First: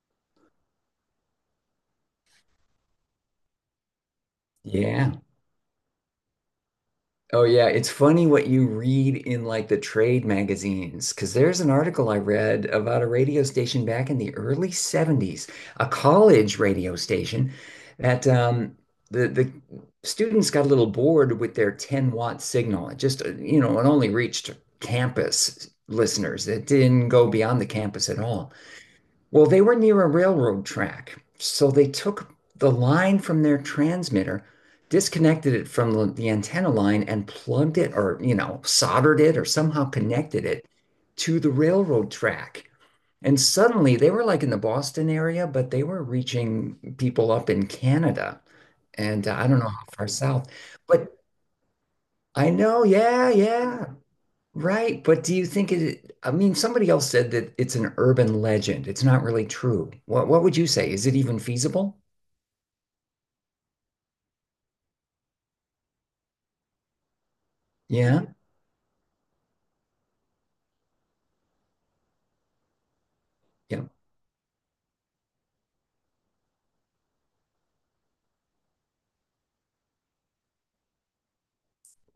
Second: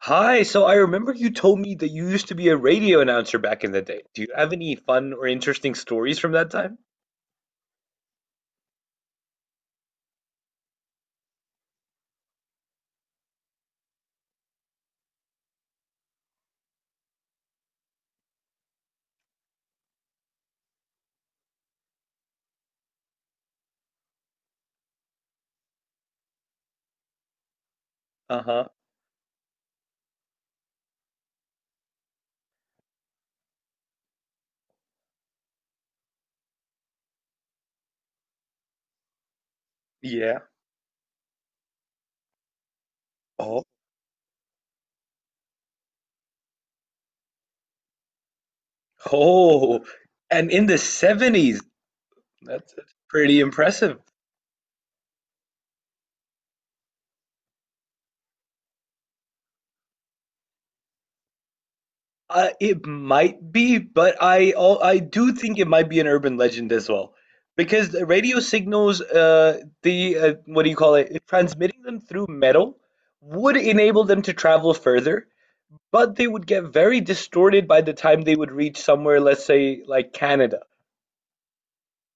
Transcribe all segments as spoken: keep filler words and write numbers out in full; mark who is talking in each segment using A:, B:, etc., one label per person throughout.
A: Hi, so I remember you told me that you used to be a radio announcer back in the day. Do you have any fun
B: Yeah.
A: or interesting stories from that time?
B: Oh, yeah. It's funny what you read in like the trade magazines, because there's an article I read about a radio station back in the early seventies, a college radio station that um, the, the students got a little bored with their ten watt signal. It just, uh, you know, it only reached campus listeners. It didn't go beyond the campus at all.
A: Uh-huh.
B: Well, they were near a railroad track, so they took the line from their transmitter, disconnected it from the, the antenna line, and plugged it or, you know, soldered it or somehow
A: Yeah.
B: connected it to the railroad track. And
A: Oh.
B: suddenly they were like in the Boston area, but they were reaching people up in Canada. And uh, I don't know
A: Oh.
B: how far south,
A: And in the
B: but
A: seventies.
B: I
A: That's
B: know,
A: that's
B: yeah,
A: pretty
B: yeah.
A: impressive.
B: Right, but do you think it, I mean, somebody else said that it's an urban legend. It's not really true. What what would you say? Is it even feasible?
A: Uh, it might be, but I al- I do think it might be an urban legend as well. Because the
B: Yeah,
A: radio signals, uh, the uh, what do you call it? Transmitting them through metal would
B: yeah.
A: enable them to travel further, but they would get very distorted by the time they would reach somewhere, let's say like Canada.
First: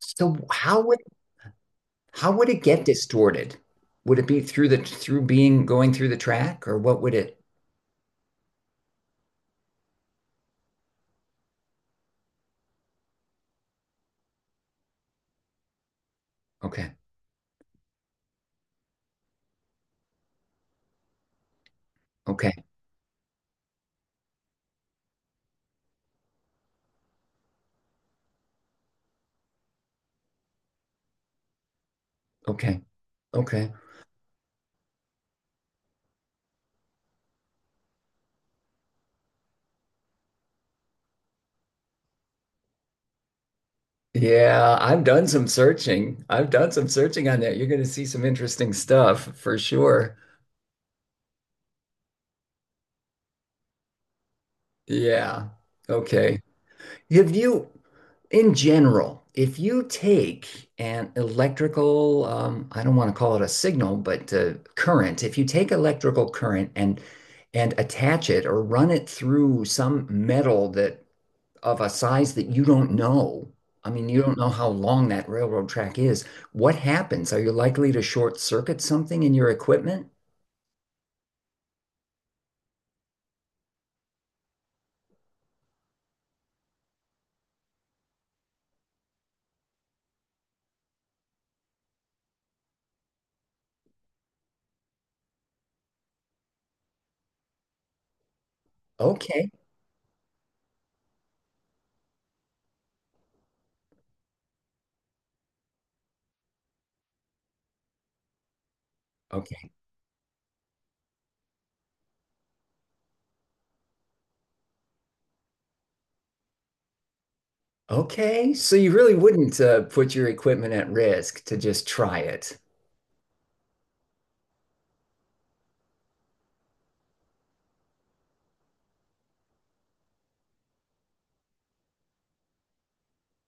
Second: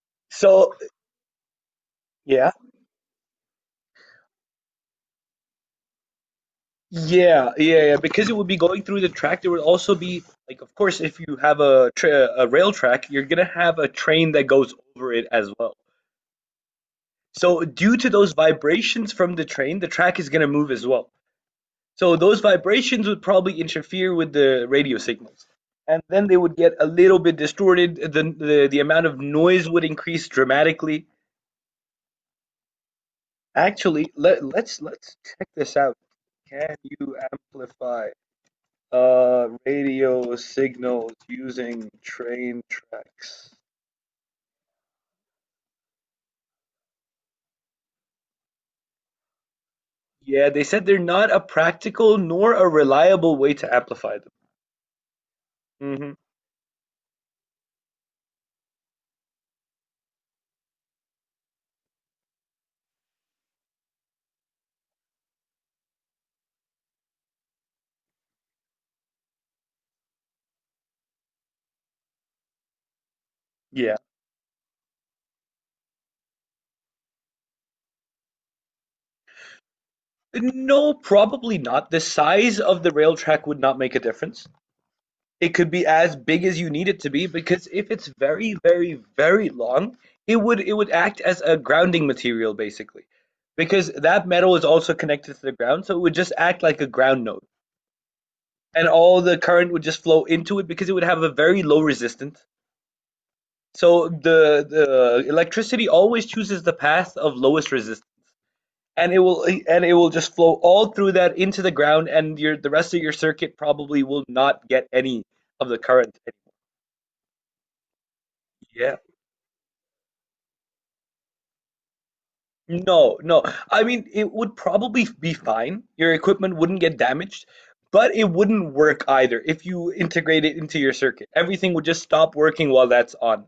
B: So
A: So
B: how would how would
A: yeah,
B: it get distorted? Would it be through the through being going through the track or what would it?
A: yeah, yeah, yeah, because it would be going through the track, there would also be, like, of course, if you have a tra a rail track, you're gonna have a train that goes over it as well.
B: Okay,
A: So due to those vibrations from the train, the track is gonna move as well. So those
B: okay,
A: vibrations would probably interfere with the radio signals. And then they would get a little bit distorted. The the, the amount of noise would increase dramatically.
B: okay, okay.
A: Actually, let let's let's check this out. Can you amplify uh radio signals using train tracks?
B: Yeah, I've done some searching. I've done some searching on that. You're going to see some interesting stuff for sure.
A: Yeah, they said they're not a practical nor a reliable way to amplify
B: Yeah.
A: them. Hmm.
B: Okay. If you, in general, if you take an electrical, um, I don't want to call it a signal, but uh, current, if you take electrical current and and attach it or run it through some metal that of a size that you don't know, I
A: Yeah.
B: mean, you don't know how long that railroad track is, what happens? Are you likely to short circuit something in your equipment?
A: No, probably not. The size of the rail track would not make a difference. It could be as big as you need it to be because if it's very, very, very long, it would it would act as a grounding material basically. Because that metal is also connected to the ground, so it would just act like a ground node. And all the
B: Okay,
A: current would just flow into it because it would have a very low resistance. So the the electricity always chooses the path of lowest resistance. And it will
B: okay,
A: and it will just flow all through that into the ground and your the rest of your circuit probably will not get any of the current.
B: okay. So you
A: Yeah.
B: really wouldn't uh, put your equipment at risk to just try it.
A: No, no. I mean, it would probably be fine. Your equipment wouldn't get damaged, but it wouldn't work either if you integrate it into your circuit. Everything would just stop working while that's on,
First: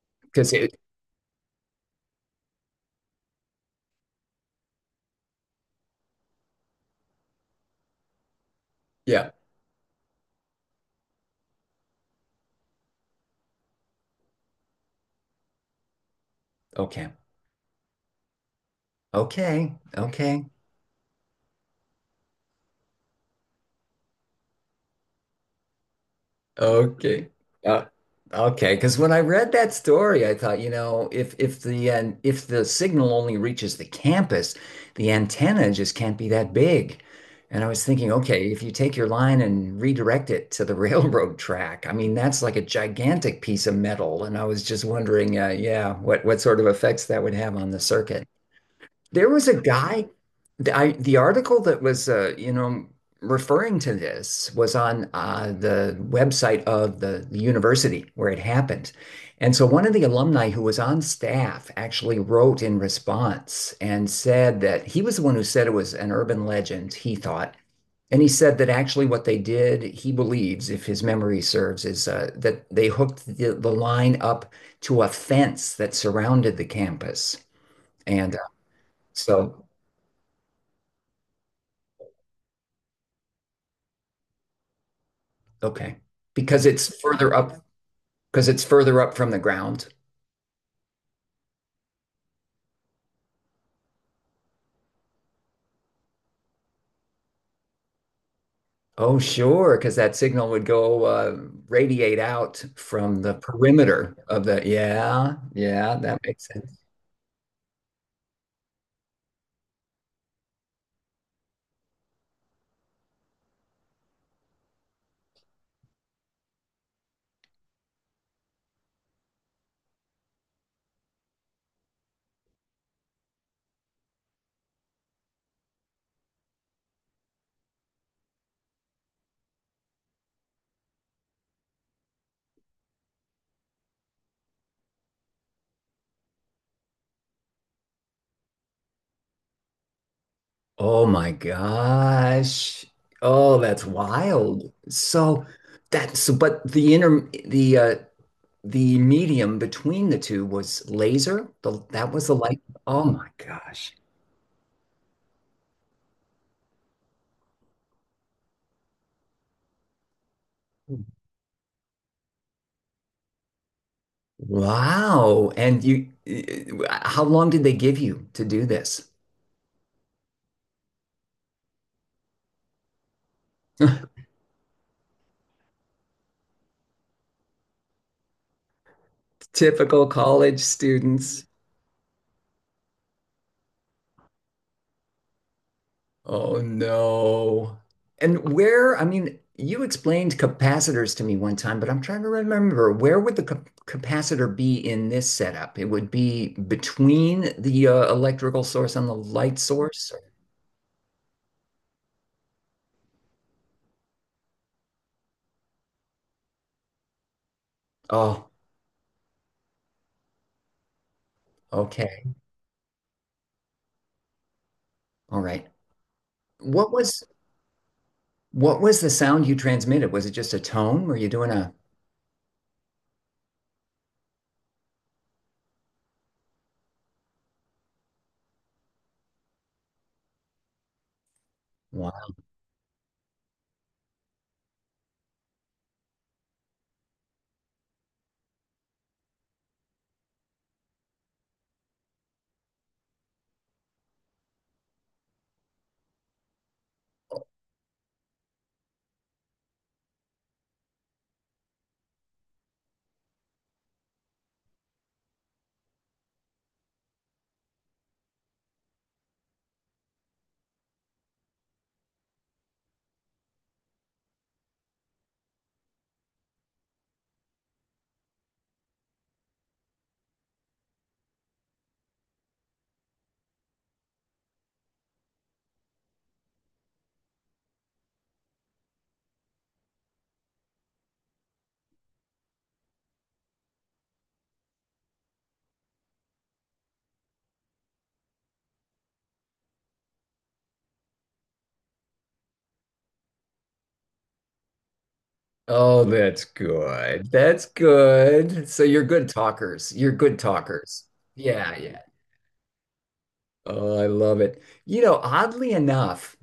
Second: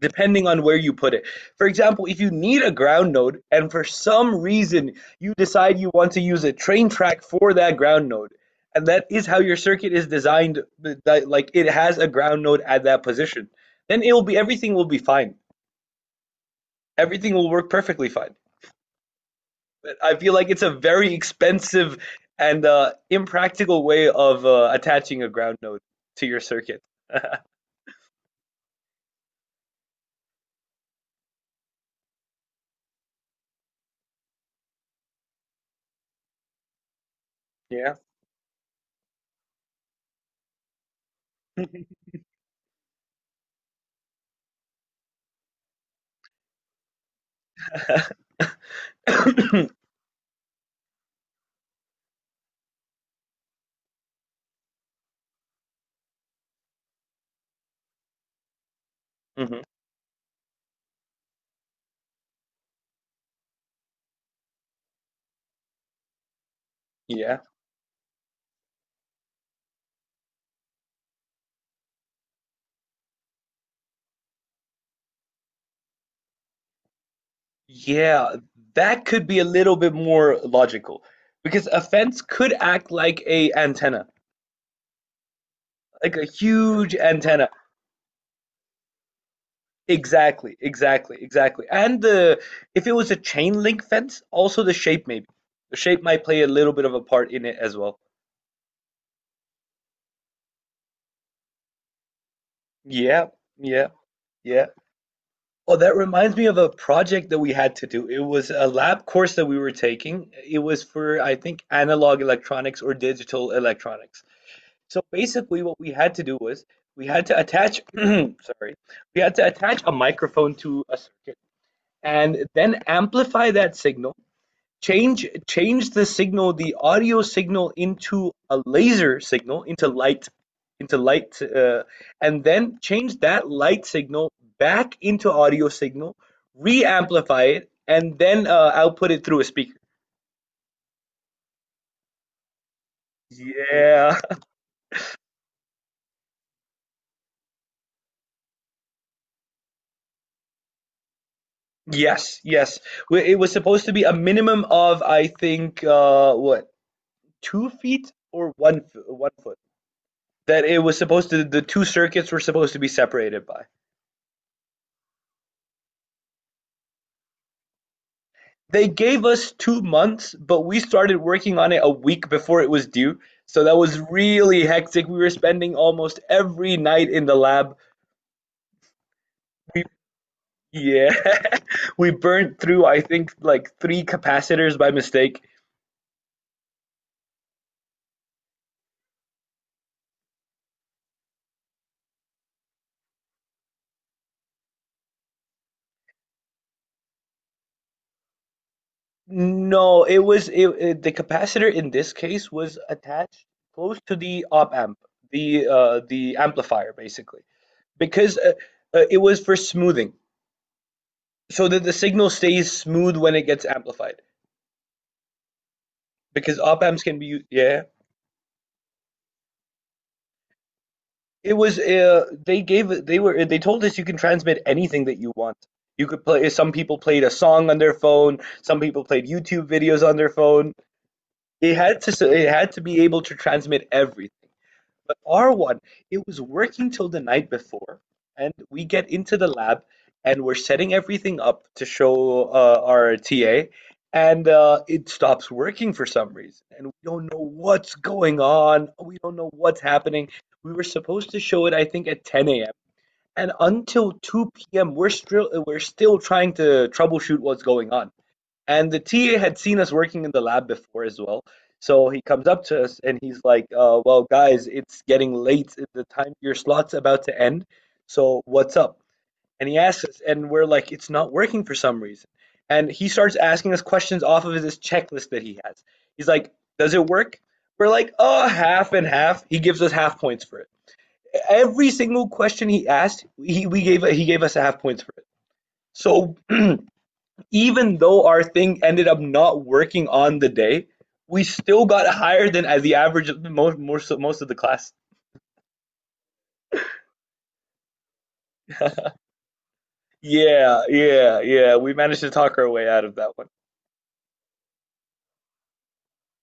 A: depending
B: Because.
A: on where you put it. For example, if you need a ground node and for some reason you decide you want to use a train track for that ground node, and that is
B: Yeah.
A: how your circuit is designed, that like it has a ground node at that position, then it will be everything will be fine.
B: Okay.
A: Everything will work perfectly fine.
B: Okay.
A: I feel
B: Okay.
A: like it's a very expensive and uh, impractical way of uh, attaching a ground node to your circuit.
B: Okay. Uh, okay. Because when I read that story, I thought, you know, if if the an if the signal only reaches the campus, the antenna just can't be that big. And I was
A: Yeah.
B: thinking, okay, if you take your line and redirect it to the railroad track, I mean, that's like a gigantic piece of metal. And I was just wondering, uh, yeah, what what sort of effects that would have on the circuit. There was a guy, the, I, the article that was, uh, you know, referring to this was on uh, the website of the, the university where it happened. And
A: Hmm.
B: so one of the alumni who was on staff actually wrote in response and said that he was the one who said it was an urban legend, he
A: Yeah.
B: thought. And he said that actually what they did, he believes, if his memory serves, is uh, that they hooked the, the line up to a fence that surrounded the campus.
A: Yeah.
B: And uh,
A: That could be a
B: so
A: little bit more logical because a fence could act like a antenna,
B: okay.
A: like a
B: Because
A: huge
B: it's further
A: antenna.
B: up, because it's further up from the ground.
A: Exactly, exactly, exactly. And the, if it was a chain link fence, also the shape maybe. The shape might play a little bit of a part in it as well.
B: Oh, sure, because that signal would go uh, radiate out from
A: Yeah,
B: the
A: yeah,
B: perimeter of the.
A: yeah.
B: Yeah,
A: Oh, that
B: yeah, that
A: reminds me
B: makes
A: of a
B: sense.
A: project that we had to do. It was a lab course that we were taking. It was for, I think, analog electronics or digital electronics. So basically, what we had to do was we had to attach, sorry, we had to attach a microphone to a circuit and then amplify that signal, change change the signal, the audio signal, into a laser signal, into light, into light, uh, and then change that light signal back into audio signal, re-amplify it, and then uh, output it through a speaker.
B: Oh my gosh. Oh, that's
A: Yeah.
B: wild. So that's so, but the inter the uh the medium between the two was laser. The, that was the
A: Yes,
B: light.
A: yes,
B: Oh my
A: it was supposed to
B: gosh.
A: be a minimum of, I think, uh, what two feet or one one foot, that it was supposed to the two circuits were supposed to be separated by.
B: Wow. And you, uh, how long did they give you to do
A: They
B: this?
A: gave us two months, but we started working on it a week before it was due, so that was really hectic. We were spending almost every night in the lab. We
B: Typical college
A: Yeah.
B: students.
A: We burned through, I think, like three capacitors by mistake.
B: Oh no. And where, I mean, you explained capacitors to me one time, but I'm trying to remember where would the cap capacitor be in this setup? It would be between the uh, electrical source and the light
A: No,
B: source.
A: it was it, it the capacitor in this case was attached close to the op amp, the uh the amplifier basically, because
B: Oh,
A: uh, uh, it was for smoothing, so that the signal
B: okay.
A: stays smooth when it gets amplified.
B: All right.
A: Because op
B: What
A: amps can
B: was
A: be u- yeah.
B: what was the sound you transmitted? Was it just a tone? Were you doing
A: It
B: a.
A: was uh, they gave they were they told us you can transmit anything that you want. You could, play some people played a song on their phone, some people played YouTube videos on their phone. It had to it had to be able to transmit everything. But R one, it was working till the night before, and we get into the lab and we're setting everything up to show uh, our T A, and uh, it stops working for some reason. And we don't know what's going on. We don't know what's happening. We were supposed to show it, I think, at ten a m. And until two p m, we're still, we're still trying to troubleshoot what's going on. And the T A had seen us working in the lab before as well. So he comes up to us and he's like, uh, well, guys, it's getting late. The time your slot's about to end. So what's up? And he asks us, and we're like, it's not working for some reason. And he starts asking us questions off of this checklist that he has. He's like, does it work? We're like, oh, half and half. He gives us half points for it. Every single question he asked, he we gave he gave us half points for it. So even though our thing ended up not working on the day, we still got higher than, as the average of, most most of, most of the class.
B: Oh, that's good. That's good. So you're good talkers. You're good
A: Yeah,
B: talkers.
A: yeah, yeah.
B: Yeah,
A: We
B: yeah.
A: managed to talk our way out of that one.
B: Oh, I love it. You know, oddly enough,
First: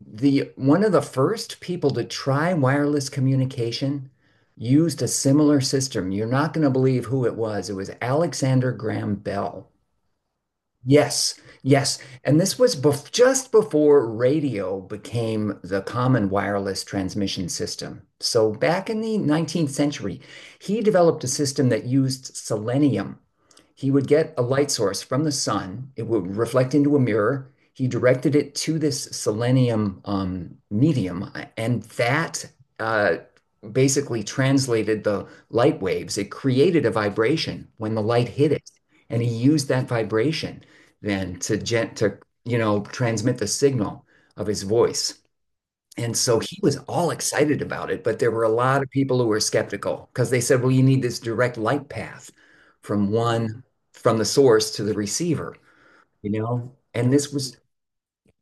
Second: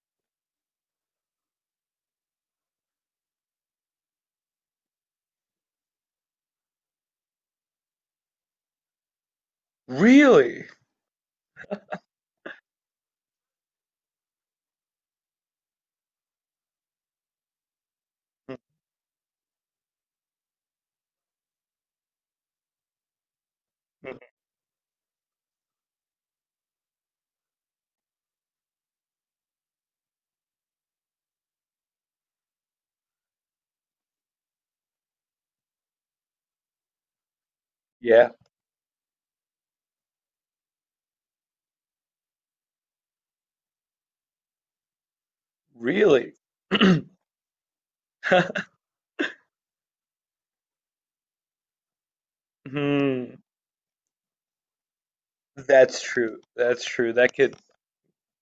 B: the one of the first people to try wireless communication used a similar system. You're not going to believe who it was. It was Alexander Graham Bell.
A: Really?
B: Yes, yes. And this was bef just before radio became the common wireless transmission system. So back in the nineteenth century, he developed a system that used selenium. He would get a light source from the sun, it would reflect into a mirror. He directed it to this selenium um, medium, and that uh, basically translated the light waves. It created a vibration when the light
A: Yeah,
B: hit it, and he used that vibration then to gent to you know transmit the signal of his voice. And
A: really.
B: so he was all excited about it, but there were a lot of people who were skeptical because they said, well, you need this direct light path from
A: Hmm.
B: one from the source to the receiver,
A: That's
B: you
A: true.
B: know?
A: That's true.
B: And this
A: That could.
B: was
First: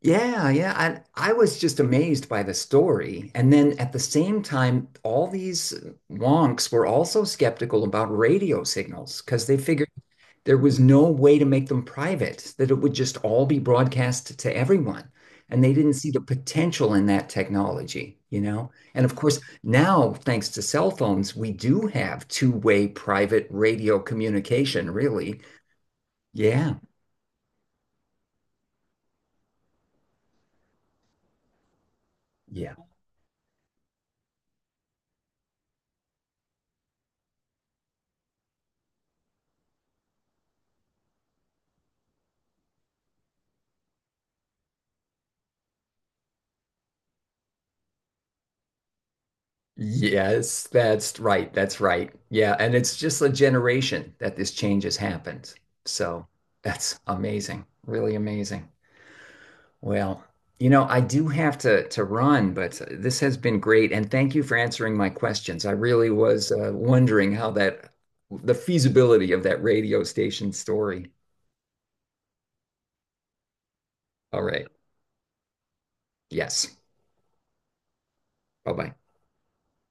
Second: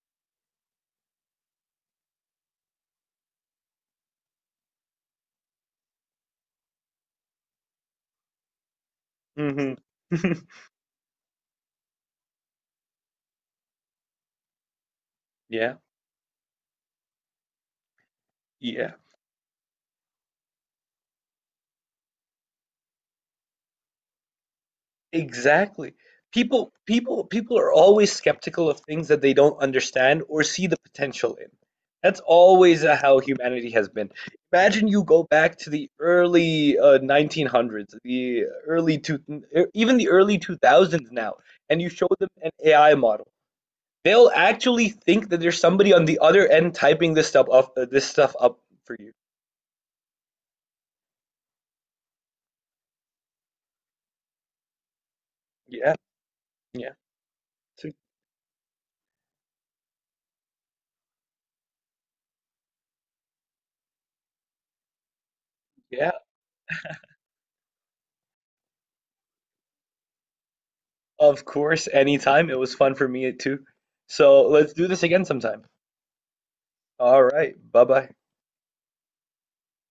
B: yeah, yeah. I I was just amazed by the story. And then at the same time, all these wonks were also skeptical about radio signals because they
A: Hmm.
B: figured there was no way to make them private, that it would just all be broadcast to everyone. And they
A: Yeah,
B: didn't see the potential in that technology, you know?
A: yeah.
B: And of course, now, thanks to cell phones, we do have two-way private radio communication, really.
A: Exactly. People
B: Yeah,
A: people people are always skeptical of things that they don't understand or see the potential in. That's
B: yeah.
A: always uh, how humanity has been. Imagine you go back to the early uh, nineteen hundreds, the early two, er, even the early two thousands now, and you show them an A I model. They'll actually think that there's somebody on the other end typing this stuff up, uh, this stuff up for you.
B: Yes, that's right. That's right. Yeah. And it's just a generation that this change has happened.
A: Yeah,
B: So
A: yeah.
B: that's amazing.
A: So,
B: Really amazing. Well, you know, I do have to to run, but this has been great, and thank you for answering my questions. I really
A: yeah.
B: was uh, wondering how that the feasibility of that radio station story.
A: Of course, anytime. It was fun for me too.
B: All
A: So
B: right.
A: let's do this again sometime.
B: Yes.
A: All right. Bye bye.
B: Bye-bye.